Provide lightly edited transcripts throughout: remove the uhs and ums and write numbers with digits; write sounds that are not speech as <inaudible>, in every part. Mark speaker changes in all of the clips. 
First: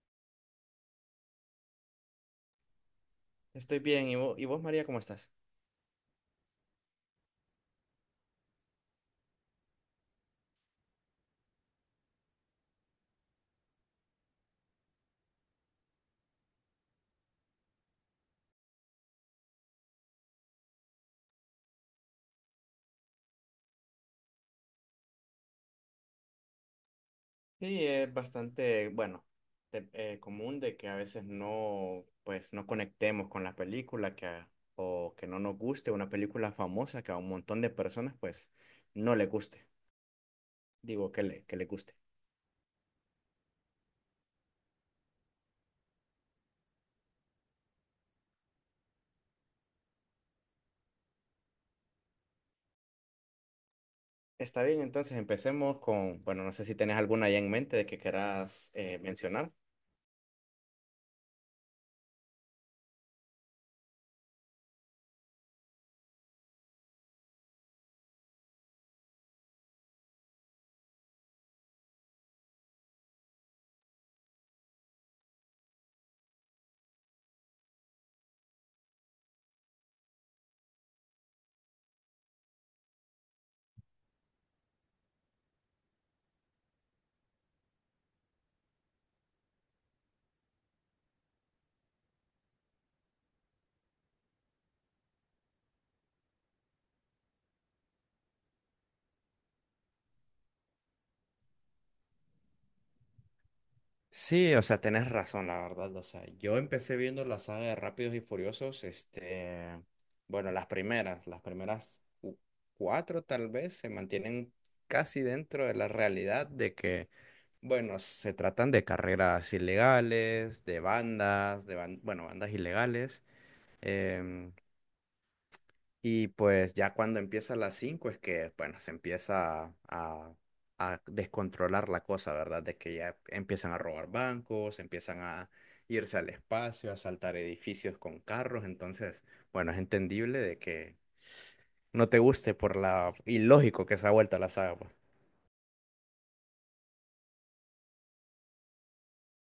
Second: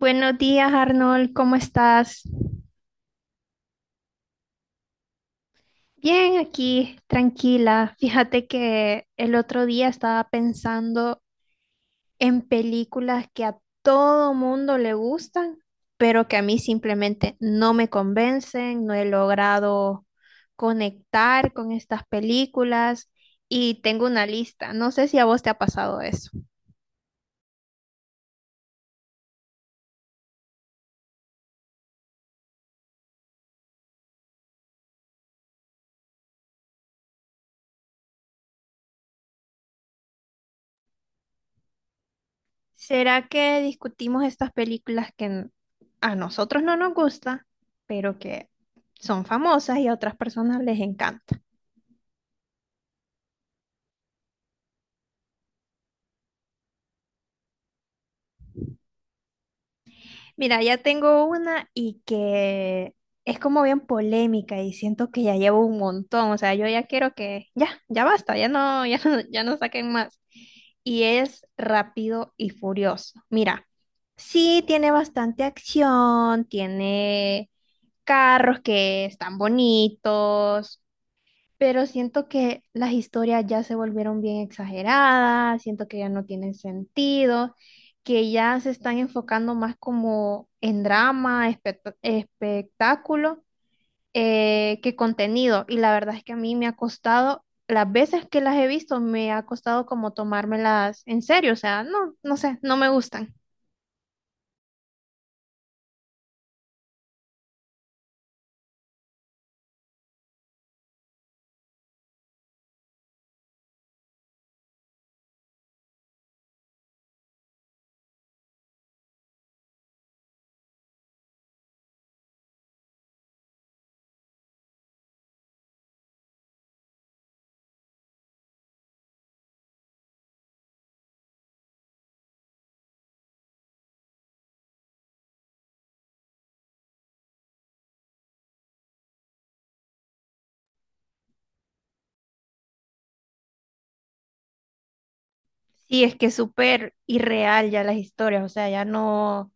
Speaker 1: Buenos días, Arnold, ¿cómo estás?
Speaker 2: Estoy bien. ¿Y vos, María, cómo estás?
Speaker 1: Bien, aquí, tranquila. Fíjate que el otro día estaba pensando en películas que a todo mundo le gustan, pero que a mí simplemente no me convencen, no he logrado conectar con estas películas y tengo una lista. No sé si a vos te ha pasado eso.
Speaker 2: Sí, es bastante, bueno, común de que a veces no, pues, no conectemos con la película que o que no nos guste una película famosa que a un montón de personas, pues, no le guste. Digo, que le guste.
Speaker 1: ¿Será que discutimos estas películas que a nosotros no nos gustan, pero que son famosas y a otras personas les encanta?
Speaker 2: Está bien, entonces empecemos con, bueno, no sé si tenés alguna ya en mente de que querás mencionar.
Speaker 1: Mira, ya tengo una y que es como bien polémica y siento que ya llevo un montón, o sea, yo ya quiero que ya, ya basta, ya no, <laughs> ya no, ya no saquen más. Y es Rápido y Furioso. Mira, sí tiene bastante acción, tiene carros que están bonitos. Pero siento que las historias ya se volvieron bien exageradas, siento que ya no tienen sentido, que ya se están enfocando más como en drama, espectáculo, que contenido. Y la verdad es que a mí me ha costado, las veces que las he visto, me ha costado como tomármelas en serio, o sea, no, no sé, no me gustan.
Speaker 2: Sí, o sea, tenés razón, la verdad. O sea, yo empecé viendo la saga de Rápidos y Furiosos, este, bueno, las primeras cuatro tal vez se mantienen casi dentro de la realidad de que, bueno, se tratan de carreras ilegales, de bandas, bueno, bandas ilegales. em, y pues ya cuando empieza a las 5 es que, bueno, a descontrolar la cosa, ¿verdad? De que ya empiezan a robar bancos, empiezan a irse al espacio, a asaltar edificios con carros. Entonces, bueno, es entendible de que no te guste por la ilógico que se ha vuelto la saga, pues.
Speaker 1: Sí, es que es súper irreal ya las historias, o sea, ya no,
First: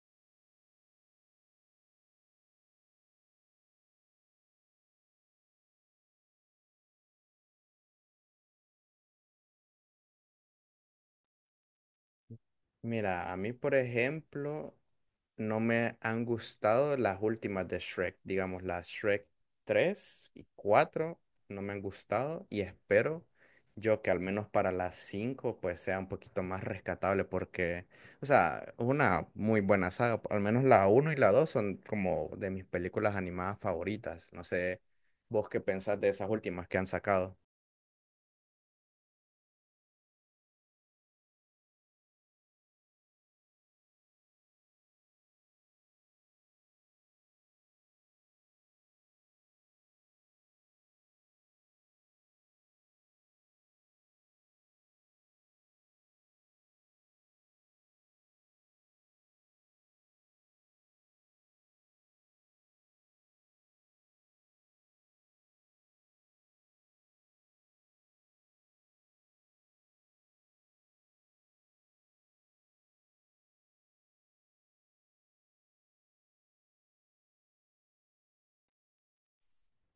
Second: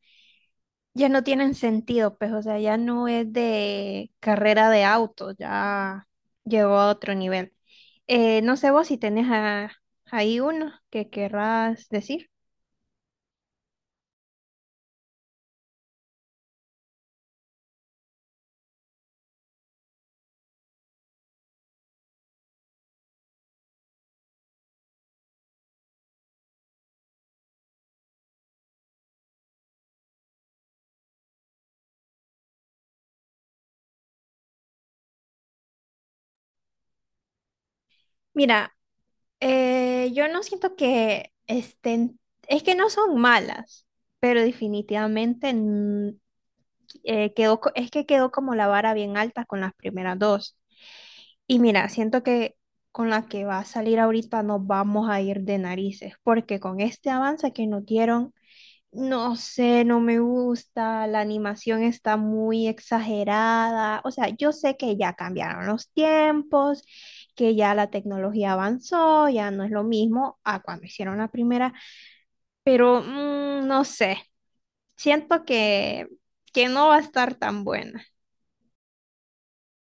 Speaker 1: ya no tienen sentido, pues, o sea, ya no es de carrera de auto, ya llegó a otro nivel. No sé vos si tenés ahí uno que querrás decir.
Speaker 2: Mira, a mí, por ejemplo, no me han gustado las últimas de Shrek, digamos, las Shrek 3 y 4, no me han gustado y espero yo que al menos para las 5 pues sea un poquito más rescatable porque, o sea, es una muy buena saga, al menos la uno y la 2 son como de mis películas animadas favoritas, no sé vos qué pensás de esas últimas que han sacado.
Speaker 1: Mira, yo no siento que estén, es que no son malas, pero definitivamente quedó, es que quedó como la vara bien alta con las primeras dos. Y mira, siento que con la que va a salir ahorita nos vamos a ir de narices, porque con este avance que nos dieron, no sé, no me gusta, la animación está muy exagerada. O sea, yo sé que ya cambiaron los tiempos, que ya la tecnología avanzó, ya no es lo mismo a cuando hicieron la primera, pero no sé, siento que no va a estar tan buena.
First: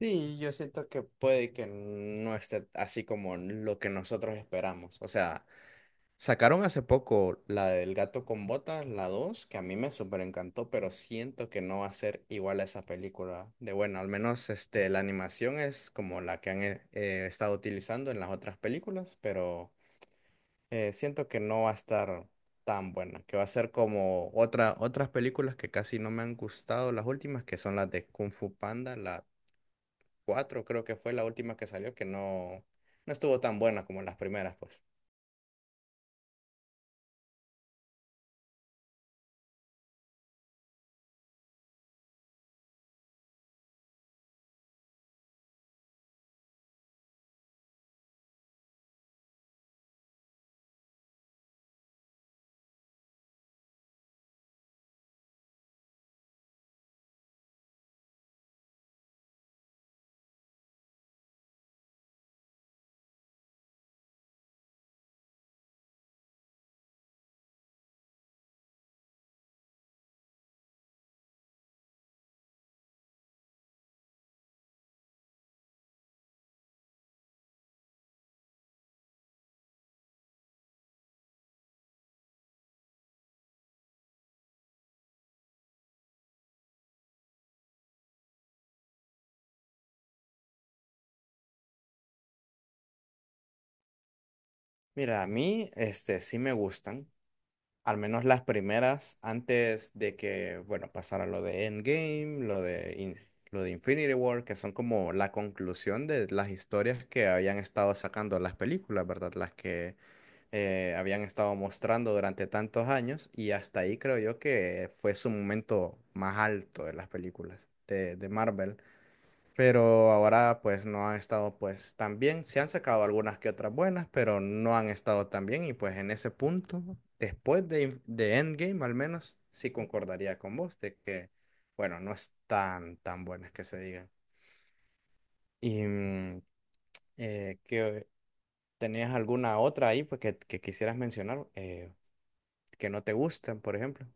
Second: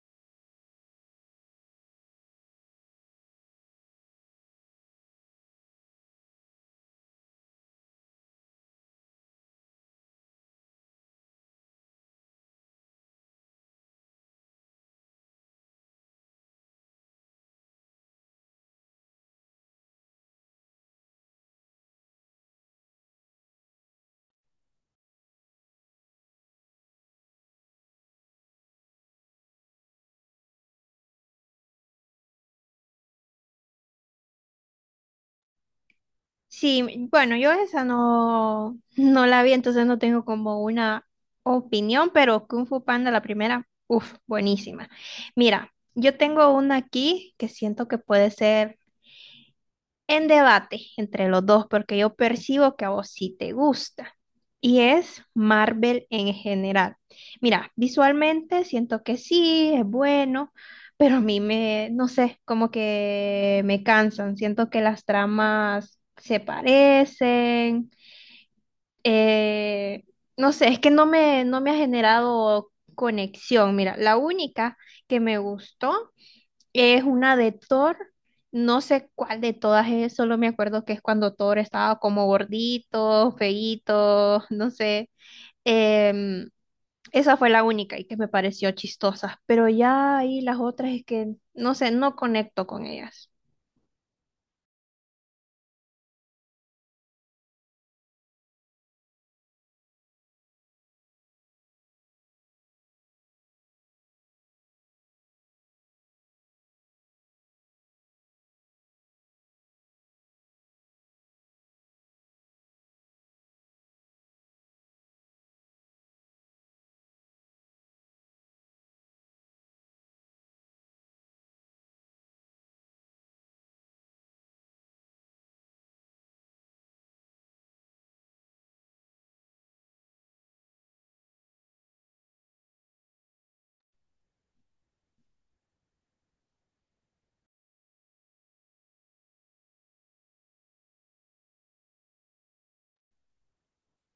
Speaker 2: Sí, yo siento que puede que no esté así como lo que nosotros esperamos. O sea, sacaron hace poco la del gato con botas, la 2 que a mí me súper encantó, pero siento que no va a ser igual a esa película. De bueno, al menos este, la animación es como la que han estado utilizando en las otras películas, pero siento que no va a estar tan buena, que va a ser como otras películas que casi no me han gustado, las últimas, que son las de Kung Fu Panda, la 4 creo que fue la última que salió, que no, no estuvo tan buena como las primeras, pues.
Speaker 1: Sí, bueno, yo esa no, no la vi, entonces no tengo como una opinión, pero Kung Fu Panda, la primera, uff, buenísima. Mira, yo tengo una aquí que siento que puede ser en debate entre los dos, porque yo percibo que a vos sí te gusta. Y es Marvel en general. Mira, visualmente siento que sí, es bueno, pero a mí me, no sé, como que me cansan. Siento que las tramas se parecen. eh, no sé, es que no me, no me ha generado conexión. Mira, la única que me gustó es una de Thor, no sé cuál de todas es, solo me acuerdo que es cuando Thor estaba como gordito, feíto, no sé. Em, Esa fue la única y que me pareció chistosa, pero ya ahí las otras es que, no sé, no conecto con ellas.
Speaker 2: Mira, a mí este, sí me gustan, al menos las primeras, antes de que, bueno, pasara lo de Endgame, lo de Infinity War, que son como la conclusión de las historias que habían estado sacando las películas, ¿verdad? Las que habían estado mostrando durante tantos años, y hasta ahí creo yo que fue su momento más alto de las películas de Marvel. Pero ahora pues no han estado pues tan bien. Se han sacado algunas que otras buenas, pero no han estado tan bien y pues en ese punto, después de Endgame al menos, sí concordaría con vos de que, bueno, no están tan buenas que se digan. Y que tenías alguna otra ahí pues, que quisieras mencionar que no te gustan, por ejemplo.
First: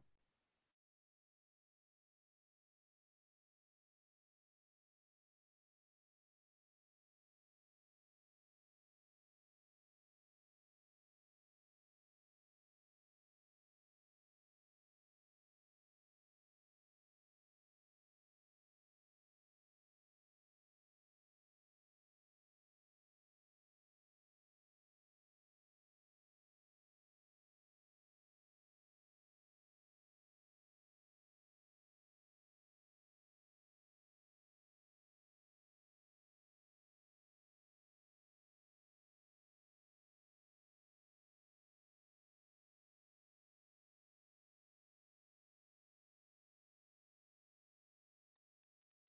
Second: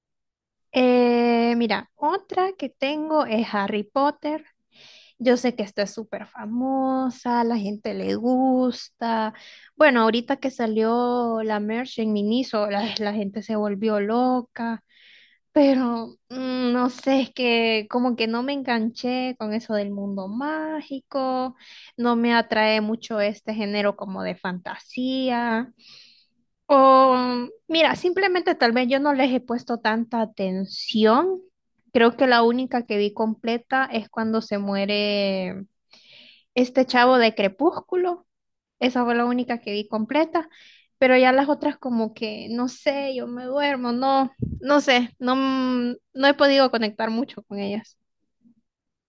Speaker 1: Mira, otra que tengo es Harry Potter. Yo sé que esta es súper famosa, la gente le gusta. Bueno, ahorita que salió la merch en Miniso, la gente se volvió loca. Pero no sé, es que como que no me enganché con eso del mundo mágico, no me atrae mucho este género como de fantasía. O mira, simplemente tal vez yo no les he puesto tanta atención. Creo que la única que vi completa es cuando se muere este chavo de Crepúsculo. Esa fue la única que vi completa, pero ya las otras como que, no sé, yo me duermo, no, no sé, no, no he podido conectar mucho con ellas.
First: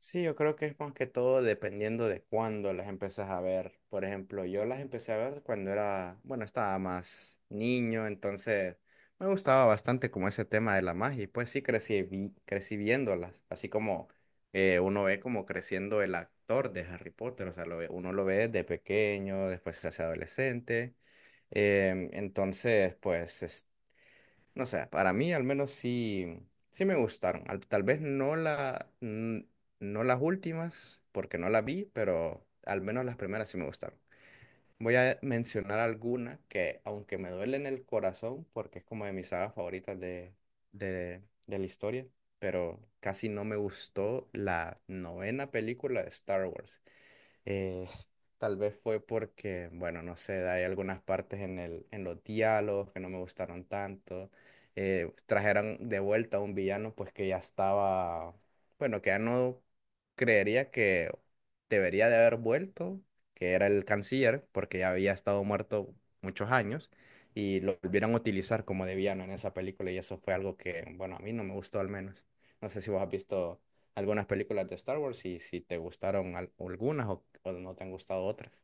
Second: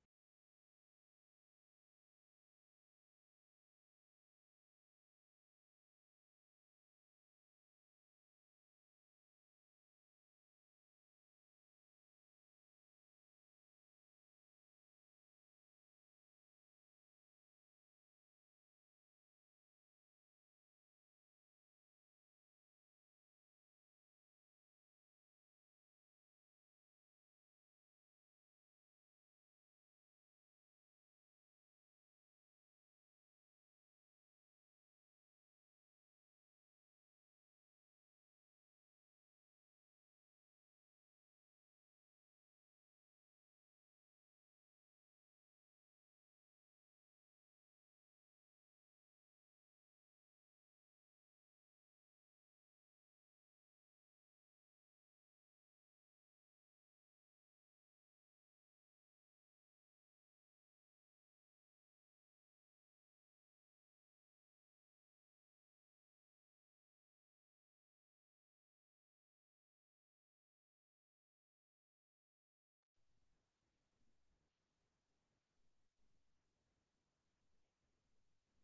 Speaker 2: Sí, yo creo que es más que todo dependiendo de cuándo las empiezas a ver. Por ejemplo, yo las empecé a ver cuando era, bueno, estaba más niño, entonces me gustaba bastante como ese tema de la magia y pues sí crecí, crecí viéndolas, así como uno ve como creciendo el actor de Harry Potter, o sea, uno lo ve de pequeño, después se hace adolescente, entonces pues no sé, para mí al menos sí, sí me gustaron. Tal vez no no las últimas, porque no las vi, pero al menos las primeras sí me gustaron. Voy a mencionar alguna que, aunque me duele en el corazón, porque es como de mis sagas favoritas de la historia, pero casi no me gustó la novena película de Star Wars. Eh, Tal vez fue porque, bueno, no sé, hay algunas partes en los diálogos que no me gustaron tanto. Trajeron de vuelta a un villano, pues que ya estaba, bueno, que ya no creería que debería de haber vuelto, que era el canciller, porque ya había estado muerto muchos años y lo volvieron a utilizar como de villano en esa película y eso fue algo que, bueno, a mí no me gustó al menos. No sé si vos has visto algunas películas de Star Wars y si te gustaron algunas o no te han gustado otras.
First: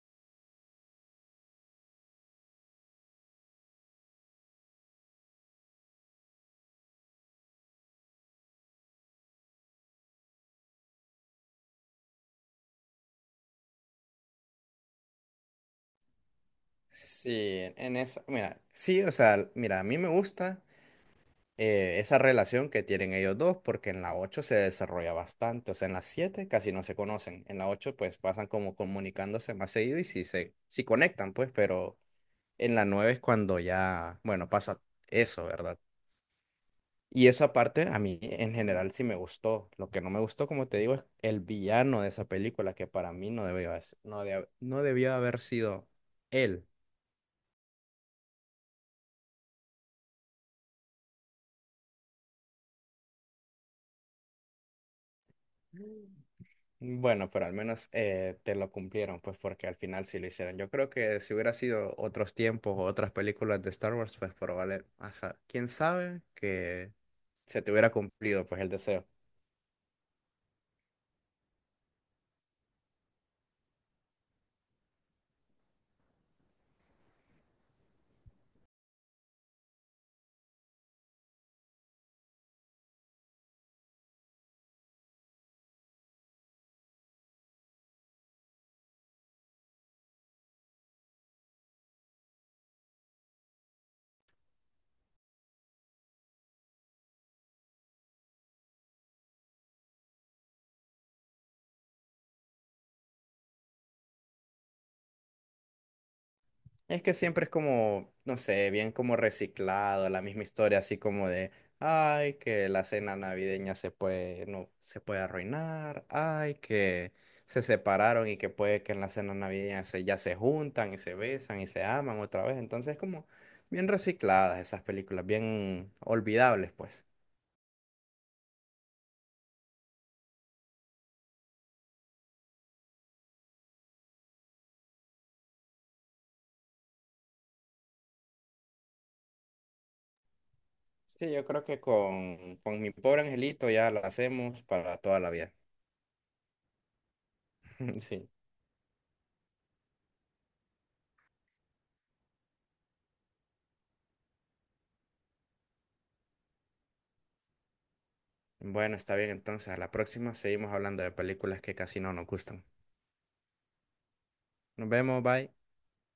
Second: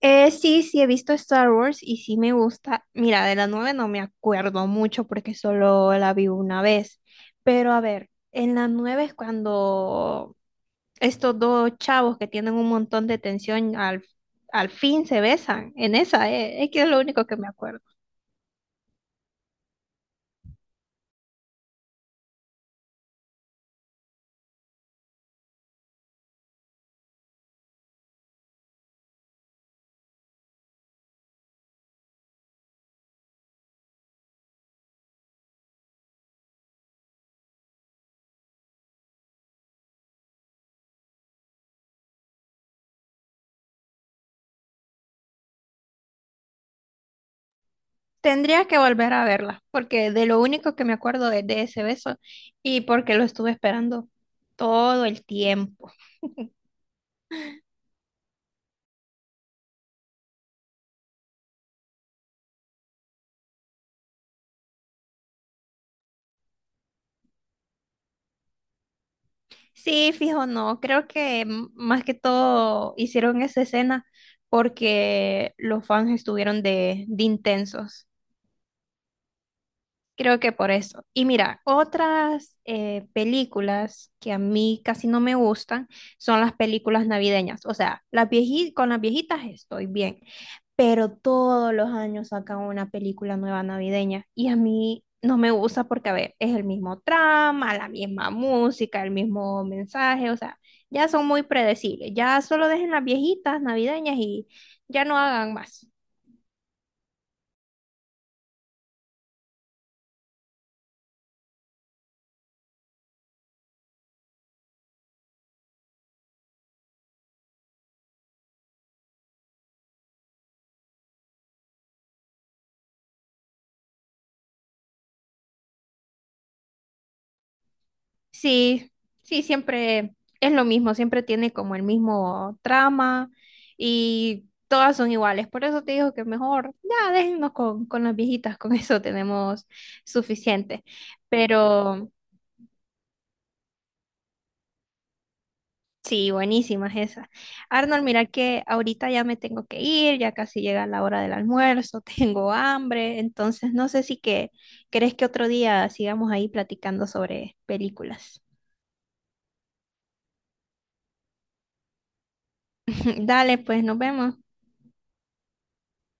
Speaker 1: Sí, sí, he visto Star Wars y sí me gusta. Mira, de la 9 no me acuerdo mucho porque solo la vi una vez. Pero a ver, en la 9 es cuando estos dos chavos que tienen un montón de tensión al, al fin se besan. En esa, es que es lo único que me
Speaker 2: Sí,
Speaker 1: acuerdo.
Speaker 2: en esa, mira, sí, o sea, mira, a mí me gusta esa relación que tienen ellos dos porque en la 8 se desarrolla bastante, o sea, en la 7 casi no se conocen, en la 8 pues pasan como comunicándose más seguido y sí conectan, pues, pero en la 9 es cuando ya, bueno, pasa eso, ¿verdad? Y esa parte a mí en general sí me gustó. Lo que no me gustó, como te digo, es el villano de esa película, que para mí no debió haber sido él.
Speaker 1: Tendría que volver a verla, porque de lo único que me acuerdo es de ese beso y porque lo estuve esperando todo el tiempo. <laughs>
Speaker 2: Bueno, pero al menos te lo cumplieron, pues porque al final sí lo hicieron. Yo creo que si hubiera sido otros tiempos o otras películas de Star Wars, pues probable, hasta, quién sabe que se te hubiera cumplido pues el deseo.
Speaker 1: Sí, fijo, no, creo que más que todo hicieron esa escena porque los fans estuvieron de intensos. Creo que por eso. Y mira, otras películas que a mí casi no me gustan son las películas navideñas. O sea, las con las viejitas estoy bien, pero todos los años sacan una película nueva navideña y a mí no me gusta porque, a ver, es el mismo trama, la misma música, el mismo mensaje, o sea, ya son muy predecibles, ya solo dejen las viejitas navideñas y ya no hagan más.
Speaker 2: Es que siempre es como, no sé, bien como reciclado, la misma historia, así como de, ay, que la cena navideña se puede, no, se puede arruinar, ay, que se separaron y que puede que en la cena navideña se, ya se juntan y se besan y se aman otra vez. Entonces es como bien recicladas esas películas, bien olvidables, pues.
Speaker 1: Sí, sí, siempre es lo mismo, siempre tiene como el mismo trama y todas son iguales, por eso te digo que mejor ya déjennos con las viejitas, con eso tenemos suficiente.
Speaker 2: Sí, yo creo que
Speaker 1: Pero...
Speaker 2: con mi pobre angelito ya la hacemos para toda la vida.
Speaker 1: Sí, buenísimas esas.
Speaker 2: <laughs>
Speaker 1: Arnold, mira
Speaker 2: Sí.
Speaker 1: que ahorita ya me tengo que ir, ya casi llega la hora del almuerzo, <laughs> tengo hambre, entonces no sé si que crees que otro día sigamos ahí platicando sobre películas.
Speaker 2: Bueno, está bien, entonces a la próxima seguimos hablando de películas que casi no nos gustan.
Speaker 1: <laughs> Dale, pues nos vemos.
Speaker 2: Nos vemos, bye.